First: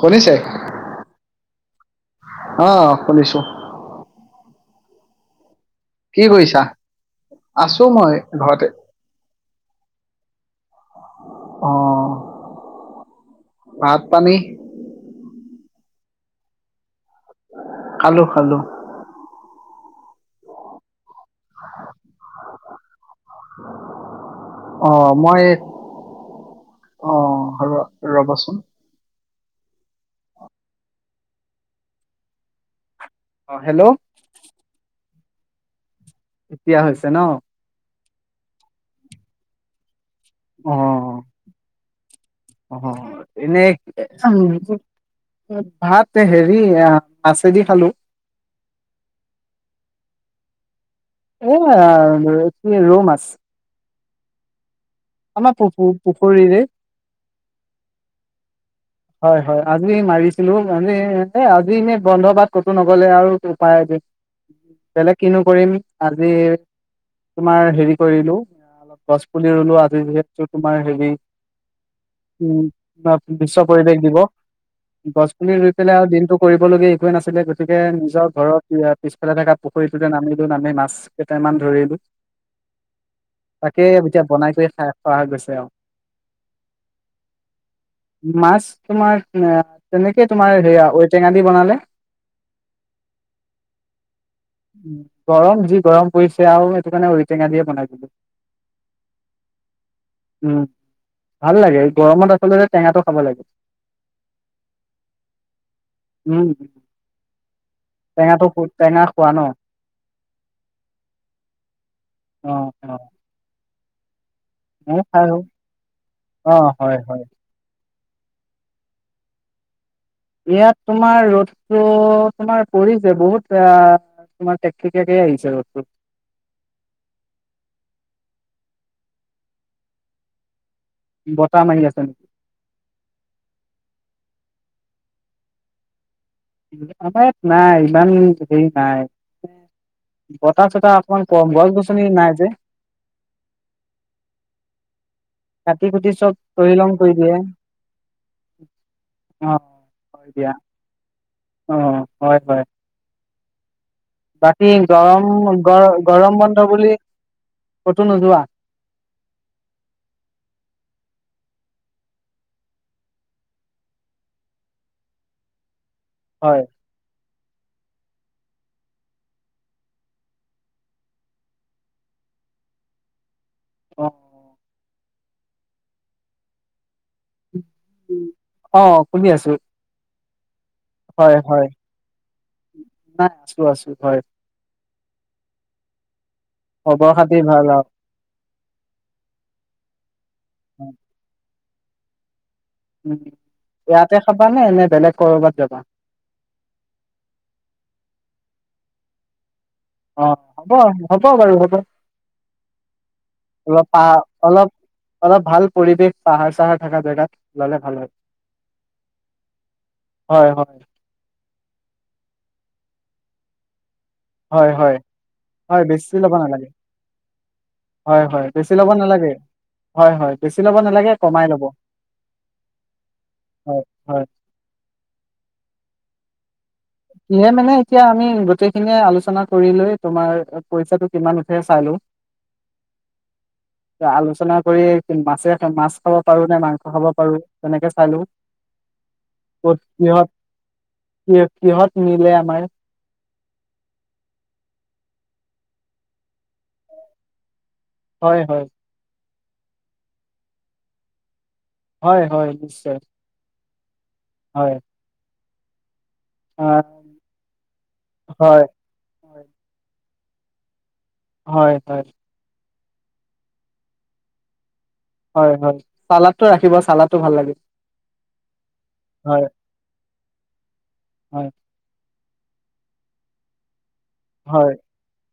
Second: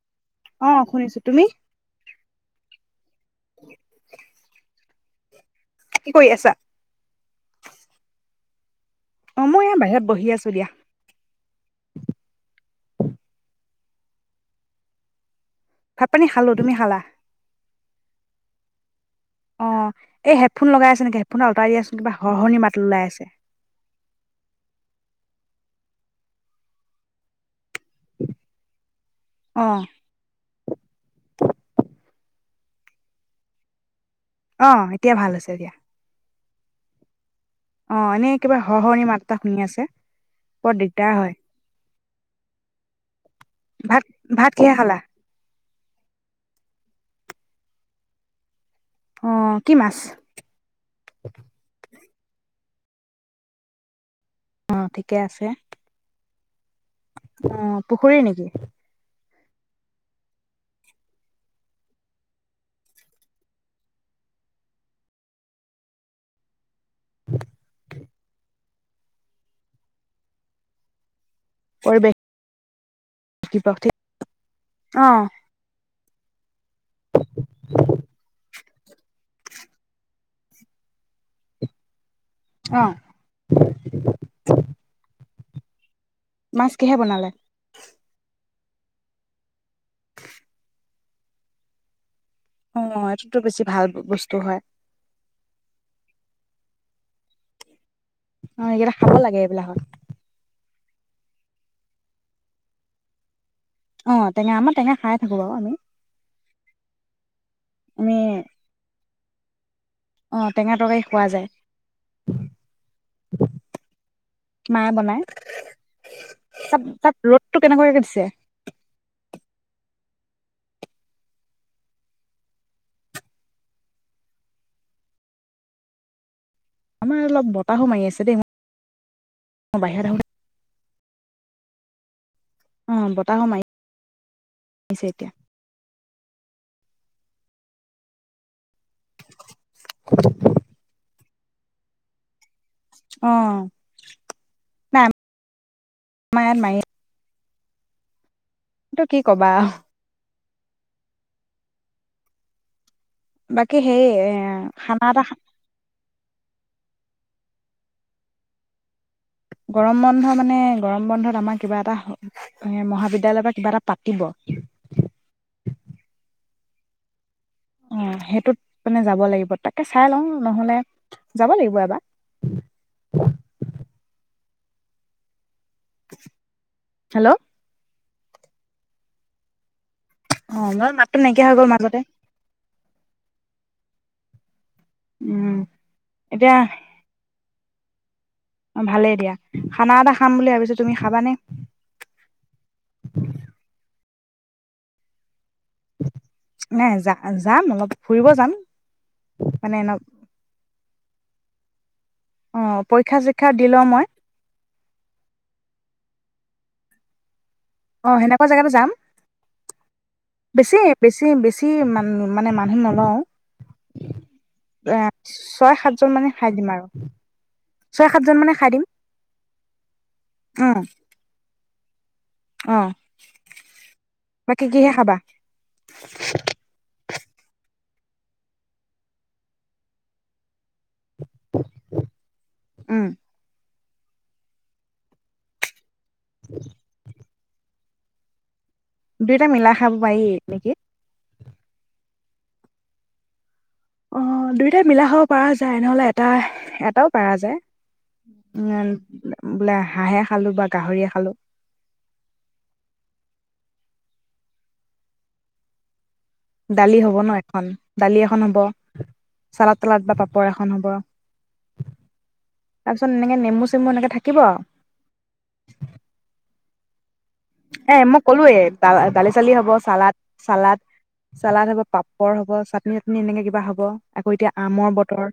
শুনিছে অ শুনিছো তুমি অ, শুনিছো কি কৰি আছা কৰিছা আছো মই ঘৰতে। অ, মই ইয়াৰ বাহিৰত বহি আছো দিয়া। অ ভাত পানী ভাত পানী খালো, তুমি খালা? খালো, খালো। অ, এই হেডফোন লগাই আছে নেকি? হেডফোনদাল আতৰাই দিয়াচোন কিবা হৰহৰনি মাত ওলাই আছে। অ মই আহ আৰু ৰবচোন? অ অ হেল্ল'? অ, এতিয়া ভাল হৈছে দিয়া। এতিয়া হৈছে ন। অ, এনেই কিবা সহ হৰনি মাত এটা শুনি আছে। অ বৰ দিগদাৰ হয়। অ এনেই ভাত ভাত কিহে [unintelligible] খালা ভাত হেৰি মাছেদি খালো। অ, কি মাছ? অহ এ ৰৌ কি ৰৌমাছ। অ ঠিকে আছে আমা পু পু পু খুৰীৰে অ, পুখুৰী নেকি? হয়, হয় আজি মাৰিছিলো মানে আজি এ আজি এনেই বন্ধ বাত কতো নগলে আৰু উপায় বেলেগ কিনো কৰিম আজি তোমাৰ হেৰি কৰিলো অলপ গছ পুলি ৰুলো, আজি যিহেতো তোমাৰ হেৰি পৰিৱেশ উম, বিশ্ব দিৱস ঠিক পৰিবেশ দিবস অ গছ পুলি ৰুই পেলাই আৰু দিনটো কৰিবলগীয়া একোৱে নাছিলে গতিকে নিজৰ ঘৰৰ পিছফালে থকা পুখুৰীটোতে নামিলো নামি মাছ কেইটামান ধৰিলো অ তাকে এতিয়া বনাই কৰি খাই খোৱা হৈ গৈছে তেওঁ মাছ কিহে বনালে মাছ তোমাৰ তেনেকে তোমাৰ সেয়া ঔটেঙা দি বনালে অ এইটোতো বেছি ভাল বস্তু হয় উম গৰম যি গৰম পৰিছে আৰু সেইটো কাৰণে ঔ টেঙা দিয়ে বনাই দিলোঁ অ এইকেইটা খাব লাগে এইবিলাকত। উ ভাল লাগে গৰমত আচলতে টেঙাটো খাব লাগে। অ টেঙা আমাৰ টেঙা খাই থাকো বাৰু আমি টেঙা টো কত টেঙা খোৱা ন। আহ টেঙা তৰকাৰি খোৱা অ অ যায় মায়ে ময়ো বনাই খাই অ', তাত হয়, তাত হয়। ৰ'দটো কেনেকুৱাকে দিছে [unintelligible] ইয়াত তোমাৰ ৰ'দ শ্ব তোমাৰ পৰিছে বহুত আহ তোমাৰ তেকতেকিয়াকে আহিছে ৰদটো আমাৰ অলপ বতাহো মাৰি আছে দেই মই বাহিৰত আহো বতাহ মাৰি আছে নেকি? অ বতাহো মাৰি মাৰিছে এতিয়া আমাৰ ইয়াত নাই ইমান হেৰি নাই বতাহ চতাহ। অকমান কম গছ গছনি নাই যে অ নাই কাটি কুটি চব তহি লং কৰি দিয়ে। তটো কি কবা অ', হয় দিয়া, অ হয় হয় বাকী সেই এ বাকী খানা এটা গৰম গৰ গৰম বন্ধ বুলি কতো নোযোৱা গৰম বন্ধ মানে গৰম বন্ধত আমাৰ কিবা এটা এ মহাবিদ্যালয় পা কিবা এটা পাতিব হয়। অ সেইটোত মানে যাব লাগিব তাকে চাই লওঁ নহলে যাব লাগিব এবাৰ। অ [unintelligible] হেল্ল' অ শুনি আছো অ বাৰ মাতটো নাইকিয়া হৈ গ'ল মাজতে। আছোঁ আছোঁ হয় উম। এতিয়া সৰ্ব সাধাৰণ। ভাল আৰু অ ভালে দিয়া খানা এটা খাম বুলি ভাবিছো তুমি খাবানে? উম ইয়াত তে খাবানে নে বেলেগ ক'ৰবাত যাবা? নাই যা যাম অলপ ফুৰিব যাম। মানে এনে অ হ'ব হ'ব বাৰু হ [unintelligible] অ', পৰীক্ষা চৰীক্ষা দি লওঁ অলপ পা মই অলপ অলপ ভাল পৰিৱেশ পাহাৰ-চাহাৰ থাকা জেগাত। ললে ভাল অ হয়। সেনেকুৱা জেগাতে যাম হয় হয় বেছি বেছি বেছি মানু মানে মানুহ নলও। হয় হয় হয় সাতজন বেছি মানে লব খাই নালাগে দিম আৰু ছয় হয় সাতজন হয় মানে খাই বেছি দিম লব নালাগে হয় হয় বেছি লব উম নালাগে কমাই ল'ব। অ হয় হয় বাকী কিহে খাবা? [unintelligible] কিহে মানে এতিয়া আমি গোটেইখিনিয়ে আলোচনা কৰি লৈ তোমাৰ পইচাটো কিমান উঠে চাই লও। উম আলোচনা কৰি মাছে মাছ খাব পাৰো, নে মাংস খাব পাৰো তেনেকে হেল্ল' দুইটা মেলা খাব পাৰি নেকি? [unintelligible] কিহত মিলে আমাৰ। অ দুয়োটাই মিলা খাব পাৰা যায়, নহ'লে এটা এটাও পাৰা যায়। হয় হয় উম। বোলে হাঁহে খালো বা গাহৰিয়ে খালো। হয় হয় নিশ্চয় হয়। আহ, দালি হব ন এখন দালি এখন হব, হয় চালাদ-তালাদ বা পাপ পৰ এখন হ'ব। হয় হয়। তাৰপিছত এনেকে নেমু-চেমু এনেকে থাকিব আৰু। হয় হয় চালাদটো ৰাখিব চালাদটো ভাল লাগে এ মই ক'লোৱে হয় দালি-চালি হব, চালাদ চালাদ হয় চালাদ হব পাপ পৰ হ'ব চাটনি চাটনি এনেকে কিবা হ'ব আকৌ এতিয়া হয় আমৰ বতৰ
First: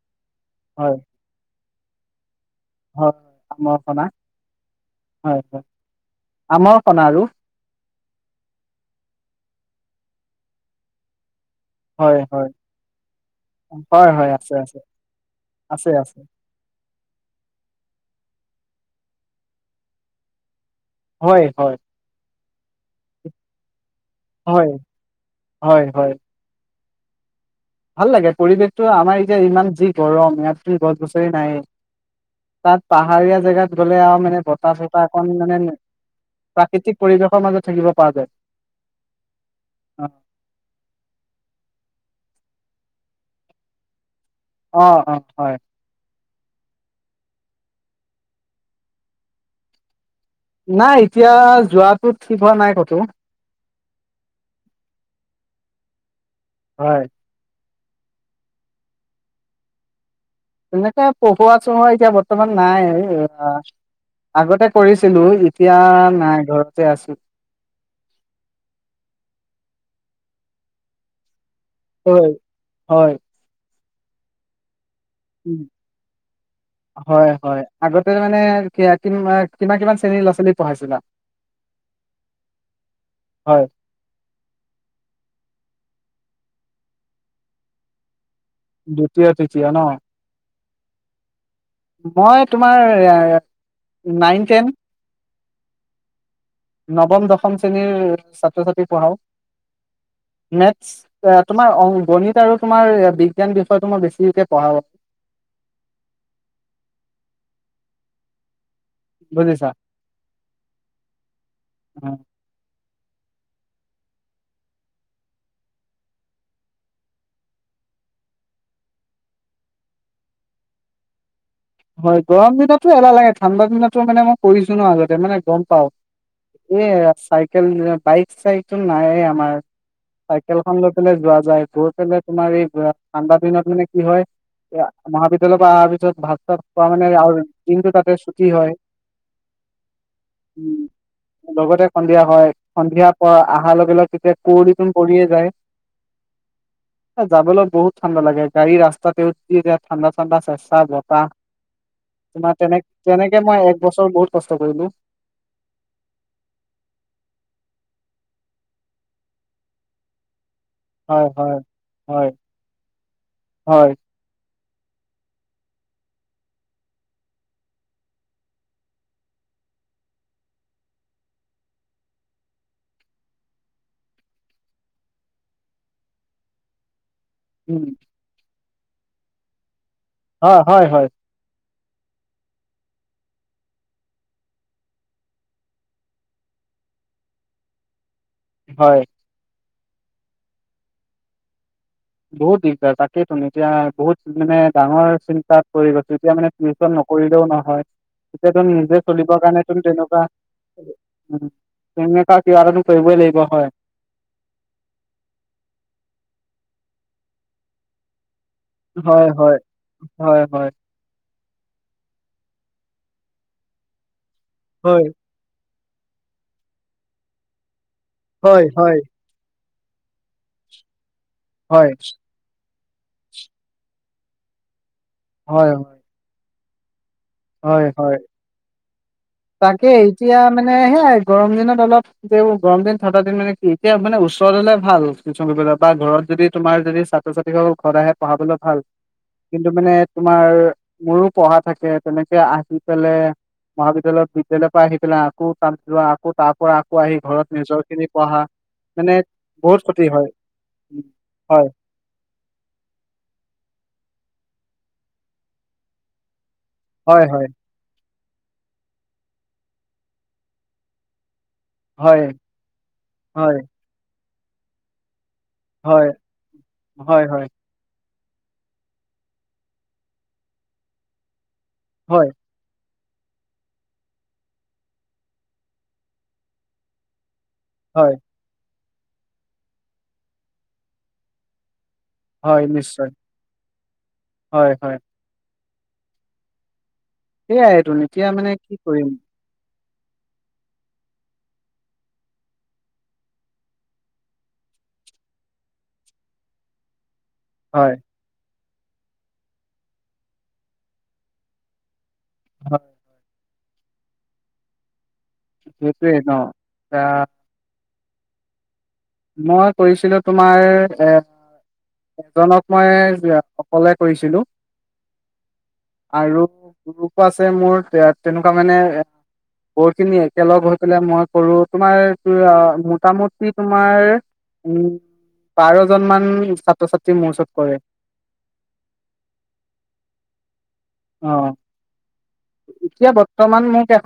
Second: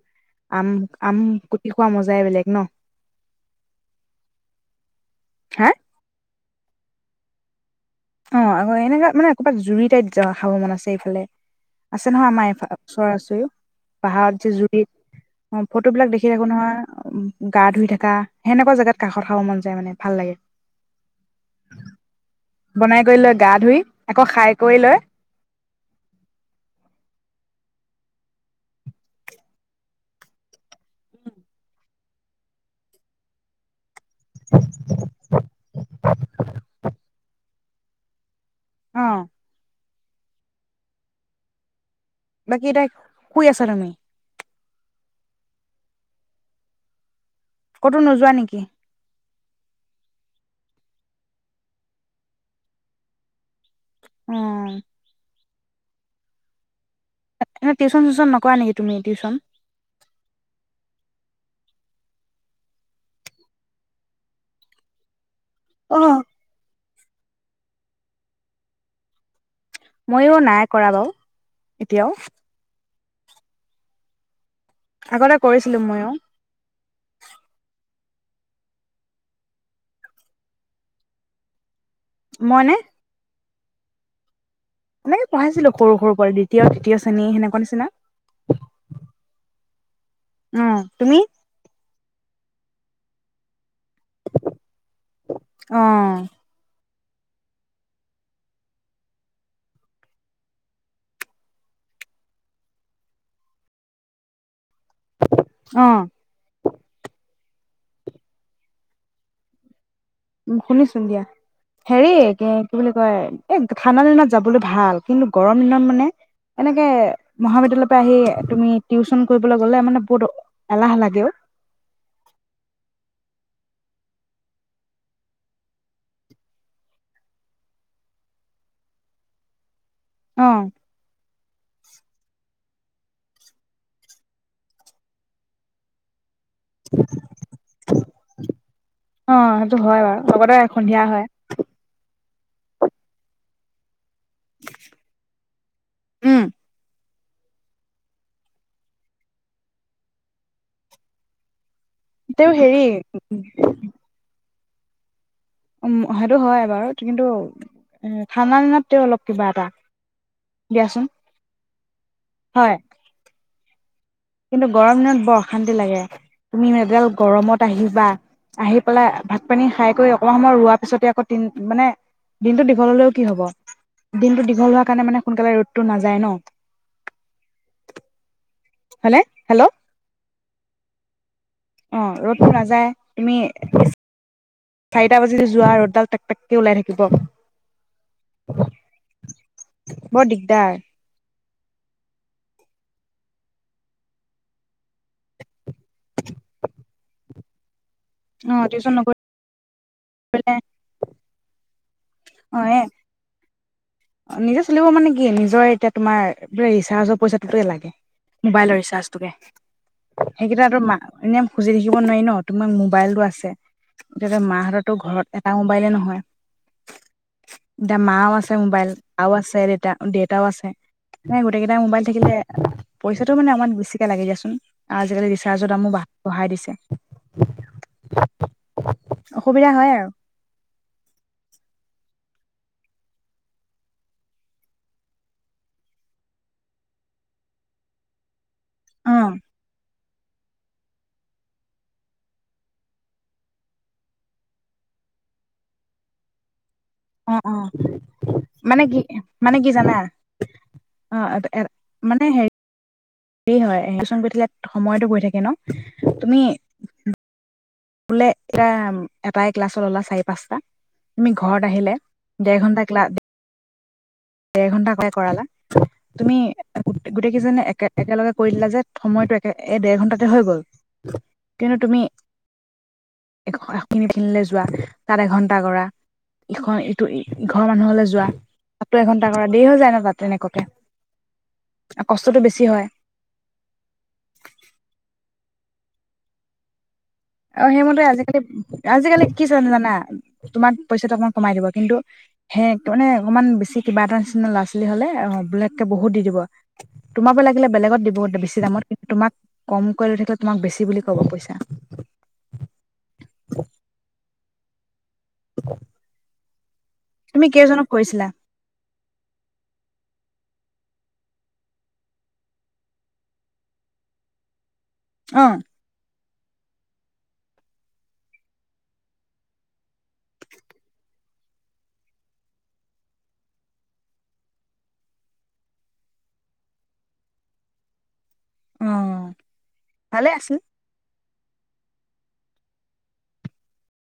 আম হয় আম দিখোৱা মজাই বেলেগ। ন [unintelligible] আমৰ হা সণাৰো অ আকৌ এনেকুৱা মানে ক'ৰবাত জুৰি টাইত য খাব মন আছে এইফালে আছে হয় নহয় হয় আমাৰ এইফ ওচৰা ওচৰিও হয় হয় পাহাৰত যে আছে আছে জুৰিত অ আছে ফটোবলাক আছে দেখি থাকো নহয় গা ধুই থকা সেনেকুৱা জেগাত কাষত খাব মন যায় মানে ভাল লাগে হয় হয় বনাই কৰি লৈ গা ধুই আকৌ খাই হয় কৰি লয় হয় হয় ভাল লাগে পৰিৱেশতো আমাৰ এতিয়া ইমান যি গৰম ইয়াত গছ গছৰি নাই তাত পাহাৰীয়া জেগাত গলে আৰু মানে বতাহ চতাহ অকণ মানে প্ৰাকৃতিক পৰিৱেশৰ মাজত থাকিব পৰা যায় অ অ বাকী এ তাই শুই আছা তুমি অ অ হয় ক'তো নোযোৱা নেকি নাই এতিয়া যোৱাটো ঠিক হোৱা নাই কতো উম হয় এনেই টিউচন চিউশন নকোৱা নেকি তুমি টিউশচন তেনেকে পঢ়োৱা চহোৱা এতিয়া বৰ্তমান নাই আগতে কৰিছিলো এতিয়া অ নাই ঘৰত আছো মইো নাই কৰা বাৰু এতিয়াও হয় হয় আগতে উম। কৰিছিলো ময়ো হয় হয় আগতে মানে কি কি কিমান কিমান শ্ৰেণীৰ ল'ৰা ছোৱালী পঢ়াইছিলা মইনে হয় এনেকে পঢ়াইছিলো সৰু সৰু পৰা দ্বিতীয় তৃতীয় শ্ৰেণী সেনেকুৱা নিচিনা দ্বিতীয়তিতিিয় ন উম তুমি মই তোমাৰ নাইন টেন অ নৱম দশম শ্ৰেণীৰ ছাত্ৰ ছাত্ৰী পঢ়াও মেথছ তোমাৰ গণিত আৰু তোমাৰ বিজ্ঞান বিষয়টো মই বেছিকে পঢ়া উম বুজিছা উ শুনিছোন দিয়া হেৰি কি বুলি কয় এই ঠাণ্ডা দিনত যাবলৈ ভাল কিন্তু গৰম দিনত মানে এনেকে মহাবিদ্যালয়ৰ পৰা আহি তুমি টিউচন কৰিবলৈ গলে মানে বহুত এলাহ লাগেও হয় গৰম দিনো এলাহ লাগে ঠাণ্ডা দিনো মানে মই কৰিছো ন আগতে মানে গম পাও এ চাইকেল বাইক চাইকো নাইে আমাৰ অ চাইকেল খন। লৈ পাই যোৱা যাই গৈ পাই তোমাৰ এই ঠাণ্ডা দিনত মানে কি হয় এ মহাবিদ্যালয়ৰ পৰা অহাৰ পিছত ভাত চাত পোৱা মানে আৰু দিনটো তাতে ছুটি হয় অ সেইটো হয় বাৰু লগতে উ সন্ধিয়া হয় লগতে সন্ধিয়া হয় সন্ধিয়া প অহাৰ লগে-লগে তেতিয়া কুৱৰিত পৰি এ যায়। উম যাবলৈ বহুত ঠাণ্ডা লাগে, গাড়ী ৰাস্তাতেও যেতিয়া ঠাণ্ডা-ঠাণ্ডা চেচা বতাহ। তেওঁ তোমাৰ হেৰি তেনে-তেনেকে মই এক বছৰ বহুত ক [unintelligible] উম সেইটো হয় বাৰু, কিন্তু এ ঠাণ্ডা দিনত তেওঁ অলপ কিবা এটা। দিয়াচোন হয়, হয়, হয়। হয়। কিন্তু গৰম দিনত বৰ অশান্তি লাগে। তুমি এডাল গৰমত আহিবা। আহি পেলাই ভাত-পানী খাই কৰি অকনমান সময় ৰোৱাৰ পিছতে আকৌ মানে দিনটো দীঘল হলেও কি হব? দিনটো দীঘল হোৱা কাৰণে মানে সোনকালে ৰ'দটো নাযায় ন? উম। হলে হেল্ল' হয়, হয়, হয়। অ', ৰ'দো নাযায় তুমি চাৰিটা বাজিল যোৱা ৰ'দডাল টেকটেককৈ ওলাই থাকিব। হয়। বৰ দিগদাৰ। বহুত দিগদাৰ তাকেইেতো এতিয়া বহুত মানে ডাঙৰ চ চাত পৰি গৈছো, এতিয়া মানে টিউশ্যন নকৰিলেও নহয়। হয়। অ তেতিয়া তুমি টিউচন নিজে চলিব কাৰণে তুমি তেনেকুৱা নকৰিলে অ কা-কিবা এ এটাটো কৰিবই লাগিব। অ', হয়। নিজে চলিব মানে কি? নিজৰ এতিয়া তোমাৰ ৰিচাৰ্জৰ পইচাটোত লাগে। মোবাইলৰ হয় ৰিচাৰ্জটোকে হয় হয় সেইকেইটা হয় এনেই খুজি থাকিব নোৱাৰি ন? তোমাৰ মোবাইলটো আছে। তেতিতে মাহঁতৰো হয় ঘৰত এটাও মোবাইল এ নহয়। [unintelligible] মাও আছে হয় মোবাইল। হয় আছে দে-দেতাও আছে। নাই গোটেই কেইটটা মোবাইল থাকিলে পইচাটো মানে আমাৰ বেছিকে লাগে দিয়া। আজিকালি ৰিচাৰ্জত হয় হয় দামো বঢ়াই দিছে। অ হয়, হয় অসুবিধা তাকে হয় আৰু এতিয়া মানে মানে সেয়াই গৰম দিনত অলপ, তেওঁ গৰম দিন ঠাণ্ডা দিন মানে কি? এতিয়া মানে ওচৰত হলে ভাল টিউশ্যন কৰিব যাব ঘৰত যদি তোমাৰ যদি ছাত্ৰ-ছাত্ৰীসকল ঘৰত আহে পঢ়াবলৈ ভাল অ কিন্তু মানে তোমাৰ মোৰো পঢ়া থাকে তেনেকে আহি পেলাই মহাবিদ্যালয়ত বিদ্যালয় পা আহি পেলাই আকৌ তাত যোৱা আকৌ তা পৰা পোৱাহি অ ঘৰত অ নিজৰ খিনি পঢ়া কি মানে কি বহুত জানা ক্ষতি হয় অ হয় হে হয় টিউচন কৰি থাকিলে সময়তো গৈ থাকে ন তুমি হয় হয় বোলে এৰা এটাই ক্লাছৰ ললা চাৰি পাঁচটা তুমি ঘৰত আহিলে হয় দেৰ ঘন্টা ক্লাছ হয় দেৰ ঘণ্টাকে কৰালা হয় তুমি হয় গোটেই হয় কেইজনে একে একেলগে কৰি দিলা যে সময়টো একে এই এ ডেৰ ঘন্টাতে হৈ গ'ল কিন্তু তুমি হয় খিনিখিনিলে যোৱা তাত এঘন্টা কৰা ইখন এইটো ঘৰৰ মানুহলে হয় যোৱা এঘন্টা কৰা দেৰি হৈ যায় ন তাত তেনেকুৱাকে কষ্টটো বেছি হয় নিশ্চয় হয় হয় অ সেয়াইতোন সেইমতেই এতিয়া আজিকালি মানে কি কৰিম আজিকালি কি চানে জানা তোমাৰ পইচাটো অকমান কমাই দিব কিন্তু সেই মানে অকনমান বেছি কিবা এটা নিচিনা ল'ৰা ছোৱালী হ'লে বেলেগকে বহুত দি দিব তোমাৰ পৰা লাগিলে হয় বেলেগত দিব বেছি দামত তোমাক কমকৈ লৈ থাকিলে তোমাক বেছি বুলি ক'ব পইচা হয় সেইটোৱে ন এ তুমি কেইজনক কৰিছিলা মই কৰিছিলোঁ তোমাৰ এ এজনক মই অকলে কৰিছিলোঁ অ আৰু গ্ৰুপ আছে মোৰ এ তেনেকুৱা মানে এ বহুত খিনি একেলগ হৈ পেলাই মই কৰো তোমাৰ আ মোটামুটি তুম আমাৰ উম বাৰ জন মান ছাত্ৰ ছাত্ৰী মোৰ ওচৰত কৰে অ ভালে আছিল অ এতিয়া বৰ্তমান মোক এখন